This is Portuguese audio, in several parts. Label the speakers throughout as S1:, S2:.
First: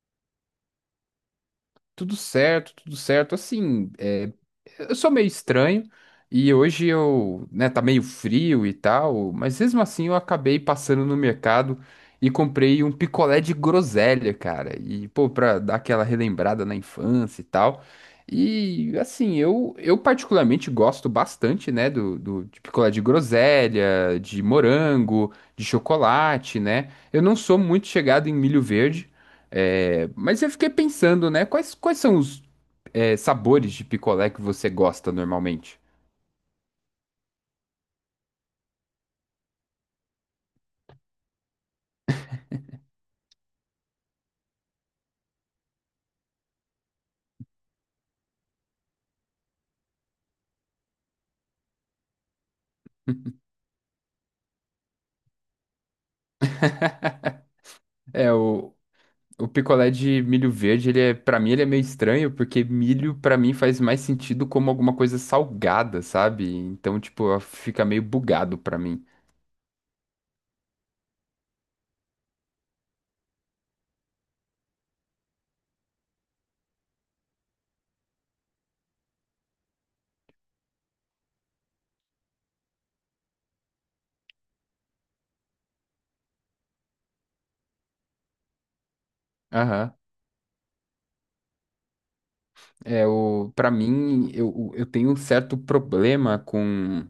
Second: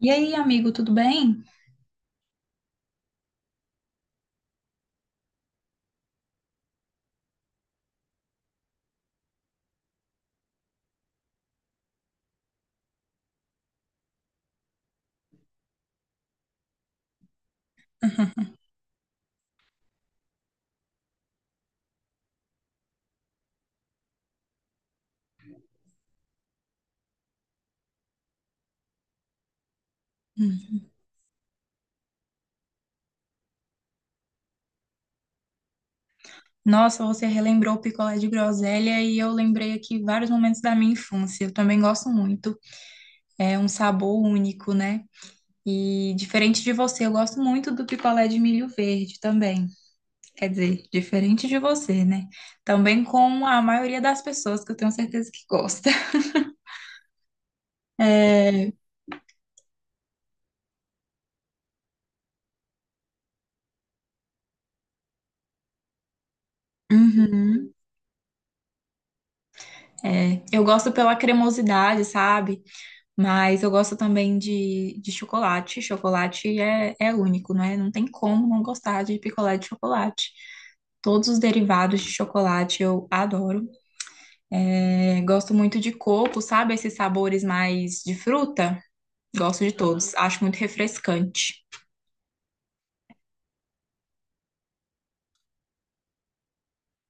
S1: E aí, amigo, tudo bem?
S2: Tudo certo, tudo certo. Assim, eu sou meio estranho e hoje eu, né, tá meio frio e tal, mas mesmo assim eu acabei passando no mercado e comprei um picolé de groselha, cara. E, pô, pra dar aquela relembrada na infância e tal. E, assim, eu particularmente gosto bastante, né, do de picolé de groselha, de morango, de chocolate, né? Eu não sou muito chegado em milho verde. É, mas eu fiquei
S1: Hum.
S2: pensando, né? Quais são os sabores de picolé que você gosta normalmente?
S1: Nossa, você relembrou o picolé de groselha e eu lembrei aqui vários momentos da minha infância. Eu também gosto muito. É um sabor único, né? E diferente de você, eu gosto muito do picolé de milho verde também. Quer dizer, diferente de você, né? Também com a maioria das pessoas que eu tenho certeza que gosta.
S2: É, o picolé de milho verde, ele é, para mim, ele é meio estranho, porque milho, pra mim, faz mais sentido como alguma coisa salgada, sabe? Então, tipo,
S1: Uhum.
S2: fica meio bugado pra mim.
S1: É, eu gosto pela cremosidade, sabe? Mas eu gosto também de chocolate. Chocolate é único, né? Não tem como não gostar de picolé de chocolate. Todos os derivados de chocolate eu adoro. É, gosto muito de coco, sabe? Esses sabores mais de fruta. Gosto de
S2: Aham.
S1: todos. Acho muito refrescante.
S2: É, o, para mim, eu tenho um certo problema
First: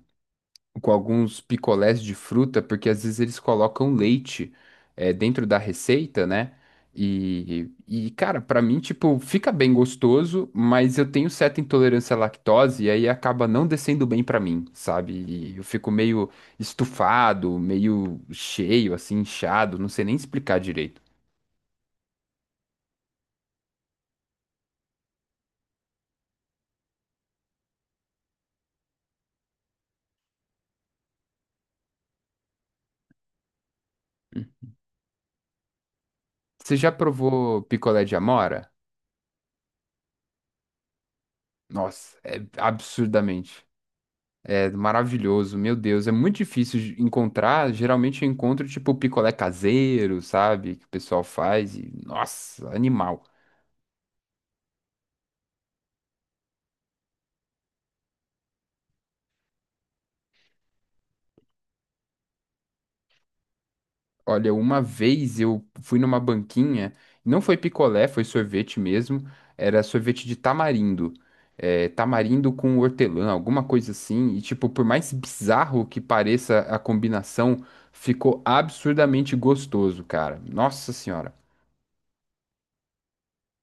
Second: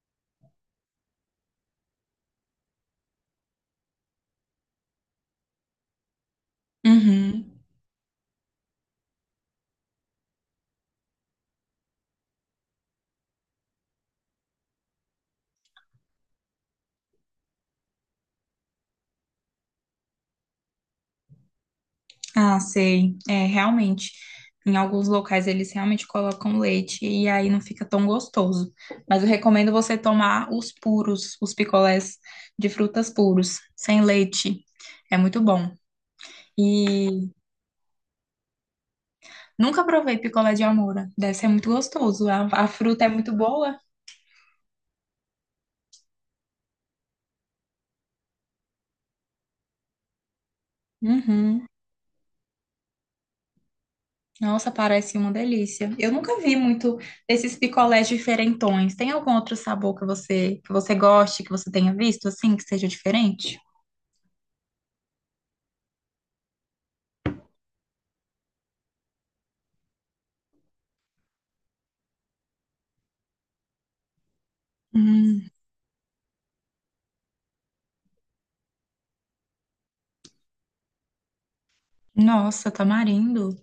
S2: com alguns picolés de fruta, porque às vezes eles colocam leite dentro da receita, né?
S1: Uhum.
S2: E cara, pra mim, tipo, fica bem gostoso, mas eu tenho certa intolerância à lactose e aí acaba não descendo bem pra mim, sabe? E eu fico meio estufado, meio cheio, assim, inchado, não sei nem explicar direito.
S1: Ah, sei. É, realmente. Em alguns locais eles realmente colocam leite e aí não fica tão gostoso. Mas eu recomendo você tomar os puros, os picolés de frutas puros, sem leite. É muito bom.
S2: Você já
S1: E
S2: provou picolé de amora?
S1: nunca provei picolé de amora. Deve ser muito
S2: Nossa,
S1: gostoso.
S2: é
S1: A fruta é muito
S2: absurdamente.
S1: boa.
S2: É maravilhoso, meu Deus, é muito difícil de encontrar. Geralmente eu encontro tipo picolé caseiro, sabe? Que o pessoal
S1: Uhum.
S2: faz e nossa, animal.
S1: Nossa, parece uma delícia. Eu nunca vi muito desses picolés diferentões. Tem algum outro sabor que você goste, que você tenha visto assim, que seja diferente?
S2: Olha, uma vez eu fui numa banquinha, não foi picolé, foi sorvete mesmo. Era sorvete de tamarindo, tamarindo com hortelã, alguma coisa assim. E tipo, por mais
S1: Hum.
S2: bizarro que pareça a combinação, ficou absurdamente gostoso, cara. Nossa senhora.
S1: Nossa, tamarindo.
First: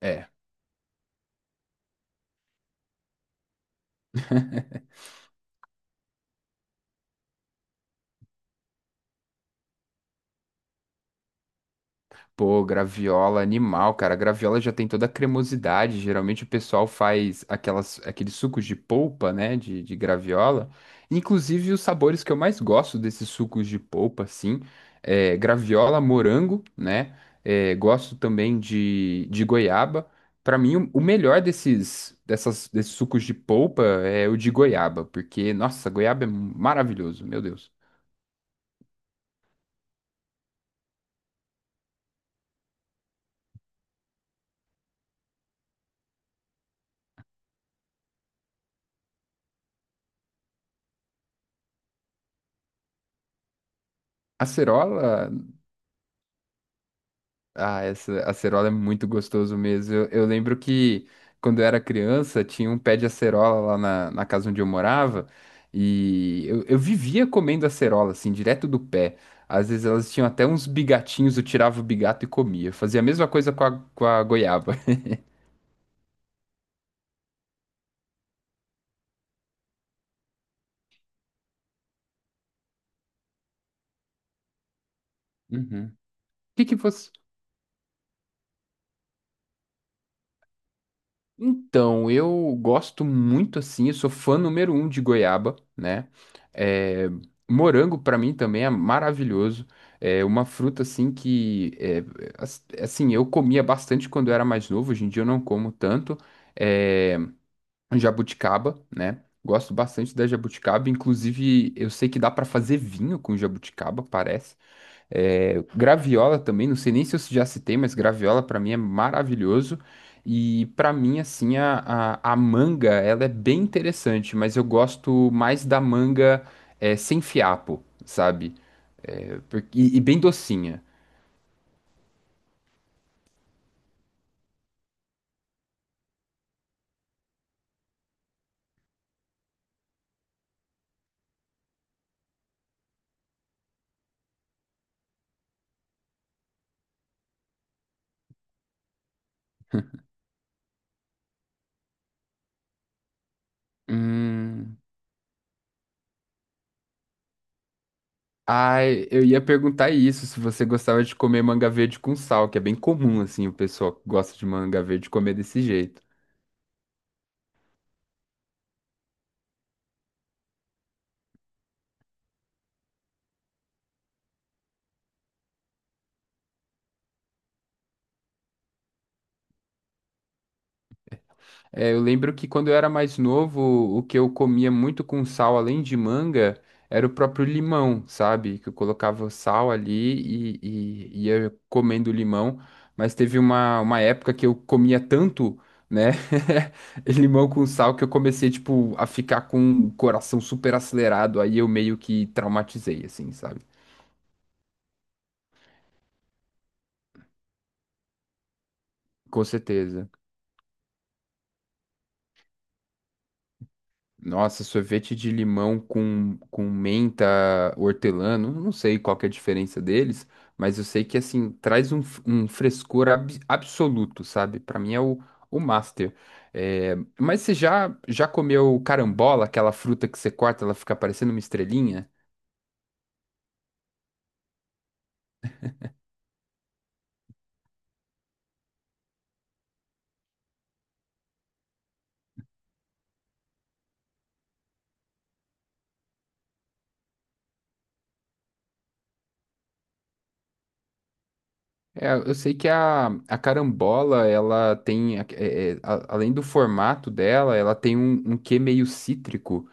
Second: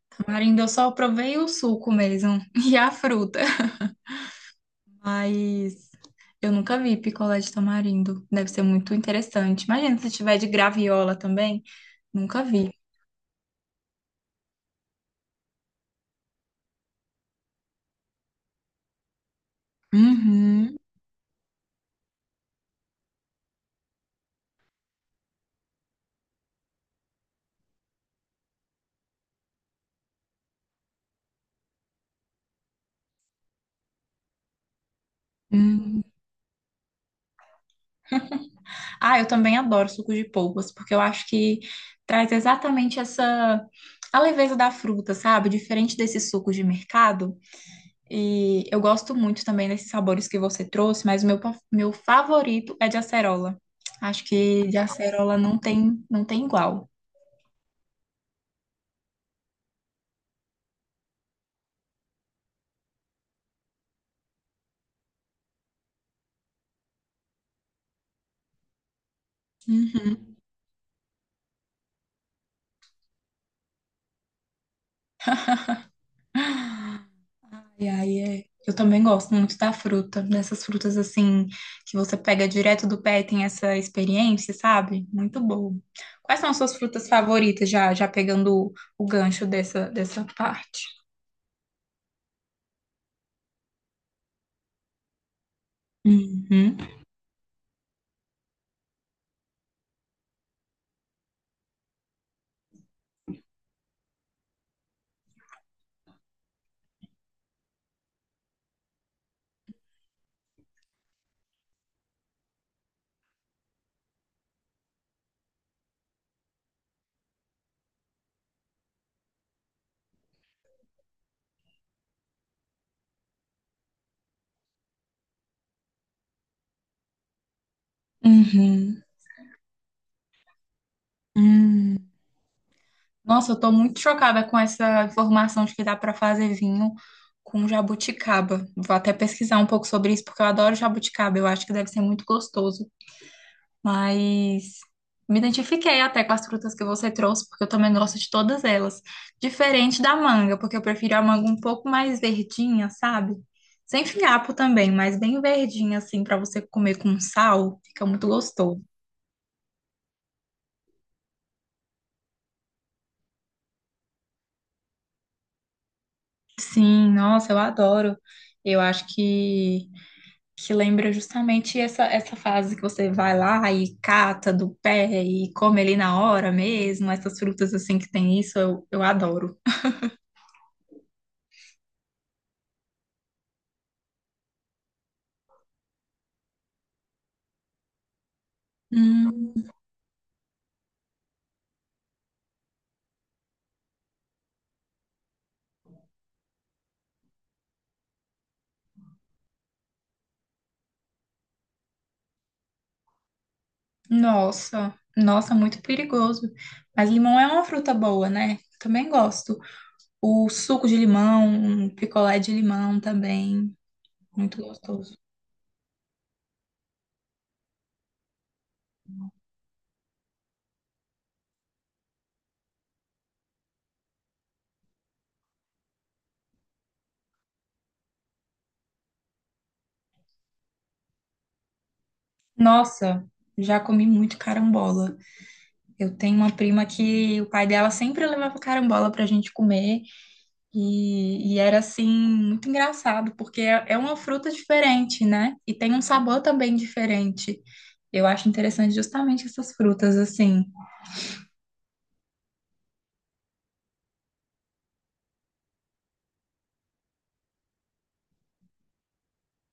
S2: É.
S1: Tamarindo eu só provei o suco mesmo e a fruta. Mas eu nunca vi picolé de tamarindo. Deve ser muito interessante. Imagina se tiver de graviola também. Nunca
S2: Pô,
S1: vi.
S2: graviola animal, cara. A graviola já tem toda a cremosidade. Geralmente o pessoal faz aqueles sucos de polpa, né? De graviola.
S1: Uhum,
S2: Inclusive, os sabores que eu mais gosto desses sucos de polpa, assim, é graviola, morango, né? Gosto também de goiaba. Pra mim, o melhor desses sucos de polpa é o de goiaba, porque, nossa,
S1: uhum.
S2: goiaba é maravilhoso, meu Deus.
S1: Ah, eu também adoro suco de polpas, porque eu acho que traz exatamente essa a leveza da fruta, sabe? Diferente desse suco de mercado. E eu gosto muito também desses sabores que você trouxe, mas o meu, meu favorito é de acerola. Acho que de
S2: Acerola,
S1: acerola não tem igual.
S2: ah, essa acerola é muito gostoso mesmo. Eu lembro que quando eu era criança tinha um pé de acerola na casa onde eu morava e eu vivia comendo acerola, assim, direto do pé. Às vezes elas tinham
S1: Uhum.
S2: até uns bigatinhos, eu tirava o bigato e comia. Eu fazia a mesma coisa com com a goiaba.
S1: Ai, ai, é. Eu também gosto muito da fruta, dessas frutas assim, que você pega direto do pé e tem essa experiência, sabe? Muito
S2: Uhum.
S1: bom.
S2: O uhum.
S1: Quais são as
S2: que que
S1: suas frutas
S2: você,
S1: favoritas, já pegando o gancho dessa parte?
S2: Então, eu gosto muito assim, eu sou fã número um de goiaba, né?
S1: Uhum.
S2: É, morango pra mim também é maravilhoso. É uma fruta assim que assim, eu comia bastante quando eu era mais novo, hoje em dia eu não como tanto. É, jabuticaba, né? Gosto bastante da jabuticaba, inclusive eu sei que dá pra fazer vinho com jabuticaba, parece. É, graviola também, não sei nem se eu já citei, mas graviola pra mim é maravilhoso. E pra mim, assim, a manga, ela é bem interessante, mas eu gosto mais da manga sem fiapo, sabe?
S1: Uhum.
S2: E bem docinha.
S1: Hum. Nossa, eu tô muito chocada com essa informação de que dá para fazer vinho com jabuticaba. Vou até pesquisar um pouco sobre isso, porque eu adoro jabuticaba. Eu acho que deve ser muito gostoso. Mas me identifiquei até com as frutas que você trouxe, porque eu também gosto de todas elas. Diferente da manga, porque eu prefiro a manga um pouco mais verdinha, sabe? Sem fiapo
S2: Hum...
S1: também, mas bem verdinha, assim, para você comer com sal. Fica muito gostoso.
S2: Ai, eu ia perguntar isso, se você gostava de comer manga verde com sal, que é bem comum, assim, o pessoal que gosta de manga verde comer desse jeito.
S1: Sim, nossa, eu adoro. Eu acho que. Que lembra justamente essa fase que você vai lá e cata do pé e come ali na hora mesmo, essas frutas assim que tem isso, eu adoro.
S2: É, eu lembro que quando eu era mais novo, o que eu comia muito com sal, além de manga, era o próprio limão, sabe? Que eu colocava o
S1: Hum,
S2: sal ali e ia comendo limão. Mas teve uma época que eu comia tanto, né? Limão com sal que eu comecei, tipo, a ficar com o coração super acelerado. Aí eu meio que traumatizei, assim, sabe?
S1: nossa, muito perigoso. Mas limão é uma fruta boa, né? Também
S2: Com
S1: gosto.
S2: certeza.
S1: O suco de limão, um picolé de limão também, muito
S2: Nossa, sorvete
S1: gostoso.
S2: de limão com menta, hortelã, não sei qual que é a diferença deles, mas eu sei que, assim, traz um, um absoluto, sabe? Pra mim é o master. É, mas você já comeu carambola, aquela fruta que você corta, ela fica parecendo uma estrelinha?
S1: Nossa, já comi muito carambola. Eu tenho uma prima que o pai dela sempre levava carambola pra gente comer. E era assim, muito engraçado, porque é uma fruta diferente, né? E tem um sabor também diferente. Eu acho interessante justamente essas frutas, assim.
S2: É, eu sei que a carambola, ela tem, além do formato dela, ela tem um, um quê meio cítrico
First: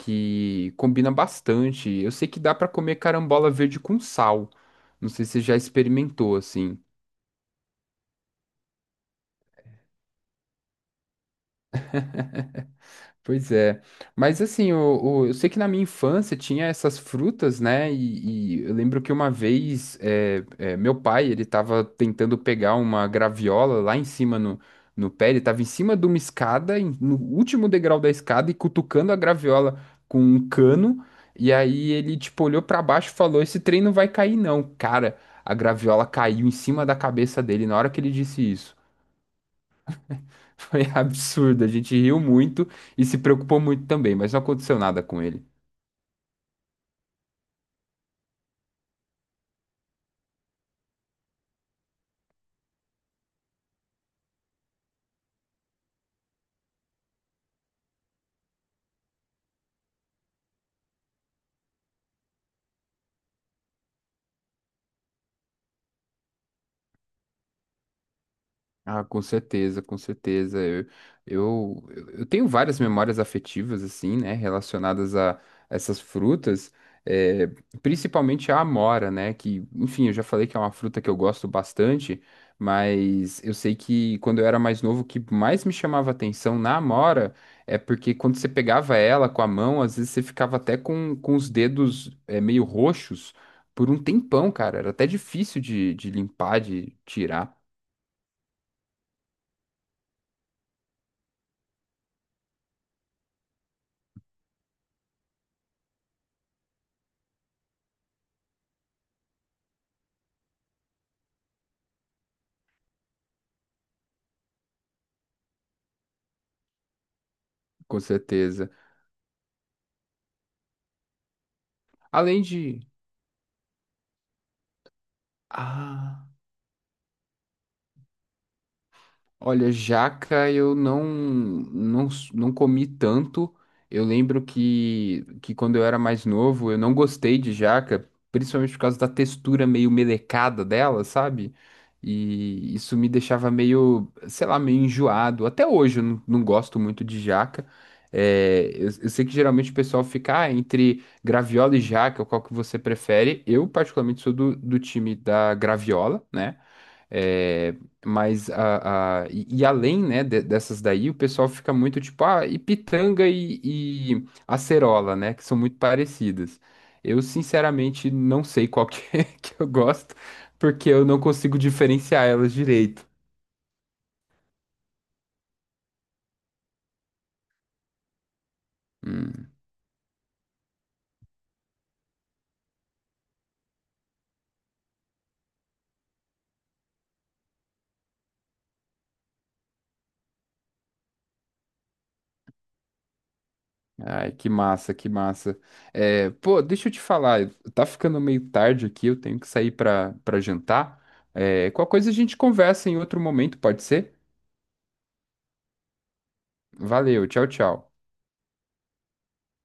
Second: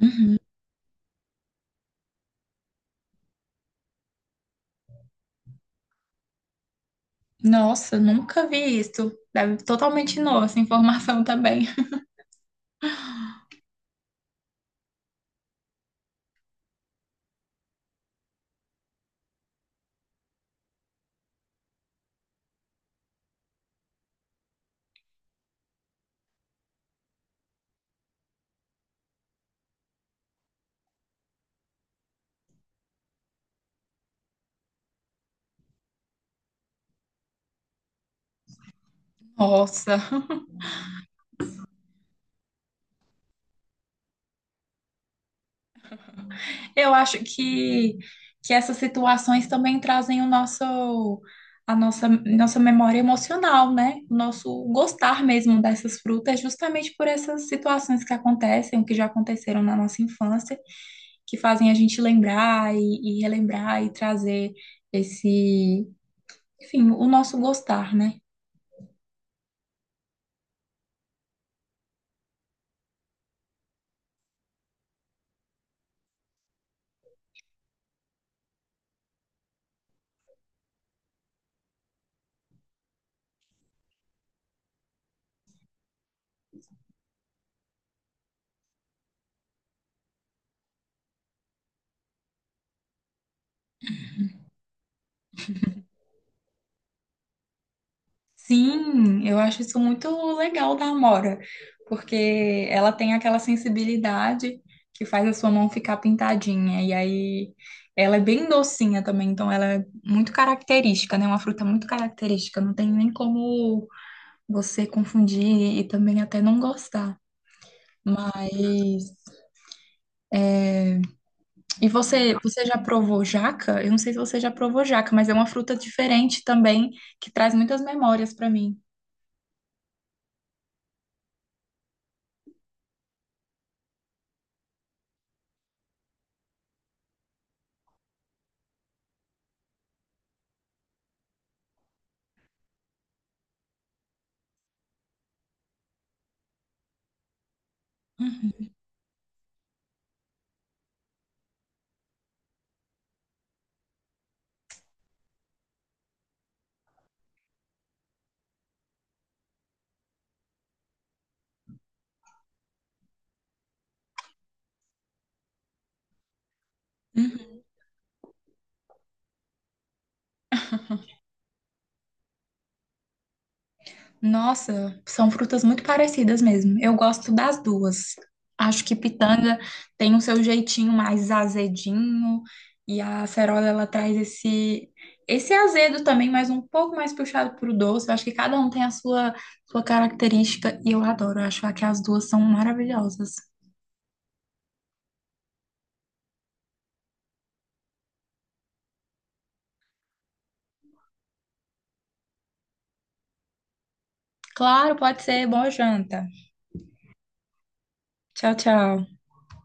S1: Uhum.
S2: combina bastante. Eu sei que dá pra comer carambola verde com sal. Não sei se você já experimentou assim.
S1: Nossa, nunca vi isso. Deve totalmente nova essa informação também.
S2: Pois é. Mas assim, eu sei que na minha infância tinha essas frutas, né? E eu lembro que uma vez meu pai, ele tava tentando pegar uma graviola lá em cima no pé, ele tava em cima de uma escada, no último degrau da escada, e cutucando a graviola com um cano. E aí ele, tipo, olhou pra baixo e falou: Esse trem não vai cair, não. Cara, a graviola caiu em cima da cabeça dele na hora que ele disse isso.
S1: Nossa.
S2: Foi absurdo. A gente riu muito e se preocupou muito também, mas não aconteceu nada com ele.
S1: Eu acho que essas situações também trazem o nosso, a nossa memória emocional, né? O nosso gostar mesmo dessas frutas, justamente por essas situações que acontecem, que já aconteceram na nossa infância, que fazem a gente lembrar e relembrar e trazer esse, enfim, o nosso gostar, né?
S2: Ah, com certeza, com certeza. Eu tenho várias memórias afetivas, assim, né, relacionadas a essas frutas, eh, principalmente a amora, né, que, enfim, eu já falei que é uma fruta que eu gosto bastante, mas eu sei que quando eu era mais novo, o que mais me chamava atenção na amora é porque quando você pegava ela com a mão, às vezes você ficava até com os dedos, meio roxos por um tempão, cara. Era até difícil de limpar, de tirar,
S1: Sim, eu acho isso muito legal da Amora, porque ela tem aquela sensibilidade que faz a sua mão ficar pintadinha, e aí ela é bem docinha também, então ela é muito característica, né? Uma fruta muito característica, não tem nem como você confundir e também até não gostar.
S2: com certeza.
S1: Mas e você,
S2: Além
S1: você já
S2: de.
S1: provou jaca? Eu não sei se você já provou jaca, mas é uma fruta
S2: Ah.
S1: diferente também que traz muitas memórias para mim.
S2: Olha, jaca eu não comi tanto. Eu lembro que quando eu era mais novo, eu não gostei de jaca, principalmente por causa da textura meio melecada dela, sabe? E isso me deixava meio, sei lá, meio enjoado. Até hoje eu não gosto muito de jaca. É, eu sei que geralmente o pessoal fica "Ah, entre graviola e jaca, qual que você prefere?" Eu, particularmente, sou do time da graviola, né? É, mas e além, né, dessas daí, o pessoal fica muito tipo, ah, e pitanga e acerola, né, que são muito parecidas. Eu, sinceramente, não sei qual que, é que eu gosto, porque eu não consigo diferenciar elas direito.
S1: Nossa, são frutas muito parecidas mesmo. Eu gosto das duas. Acho que
S2: Hum,
S1: pitanga tem o seu jeitinho mais azedinho e a acerola ela traz esse azedo também, mas um pouco mais puxado pro doce. Eu acho que cada um tem a sua característica e eu adoro. Eu acho que as duas são maravilhosas.
S2: ai, que massa, que massa. É, pô, deixa eu te falar, tá ficando meio tarde aqui, eu tenho que sair pra jantar. É, qualquer coisa a gente conversa em outro momento, pode ser?
S1: Claro, pode ser. Boa janta.
S2: Valeu, tchau, tchau.
S1: Tchau, tchau.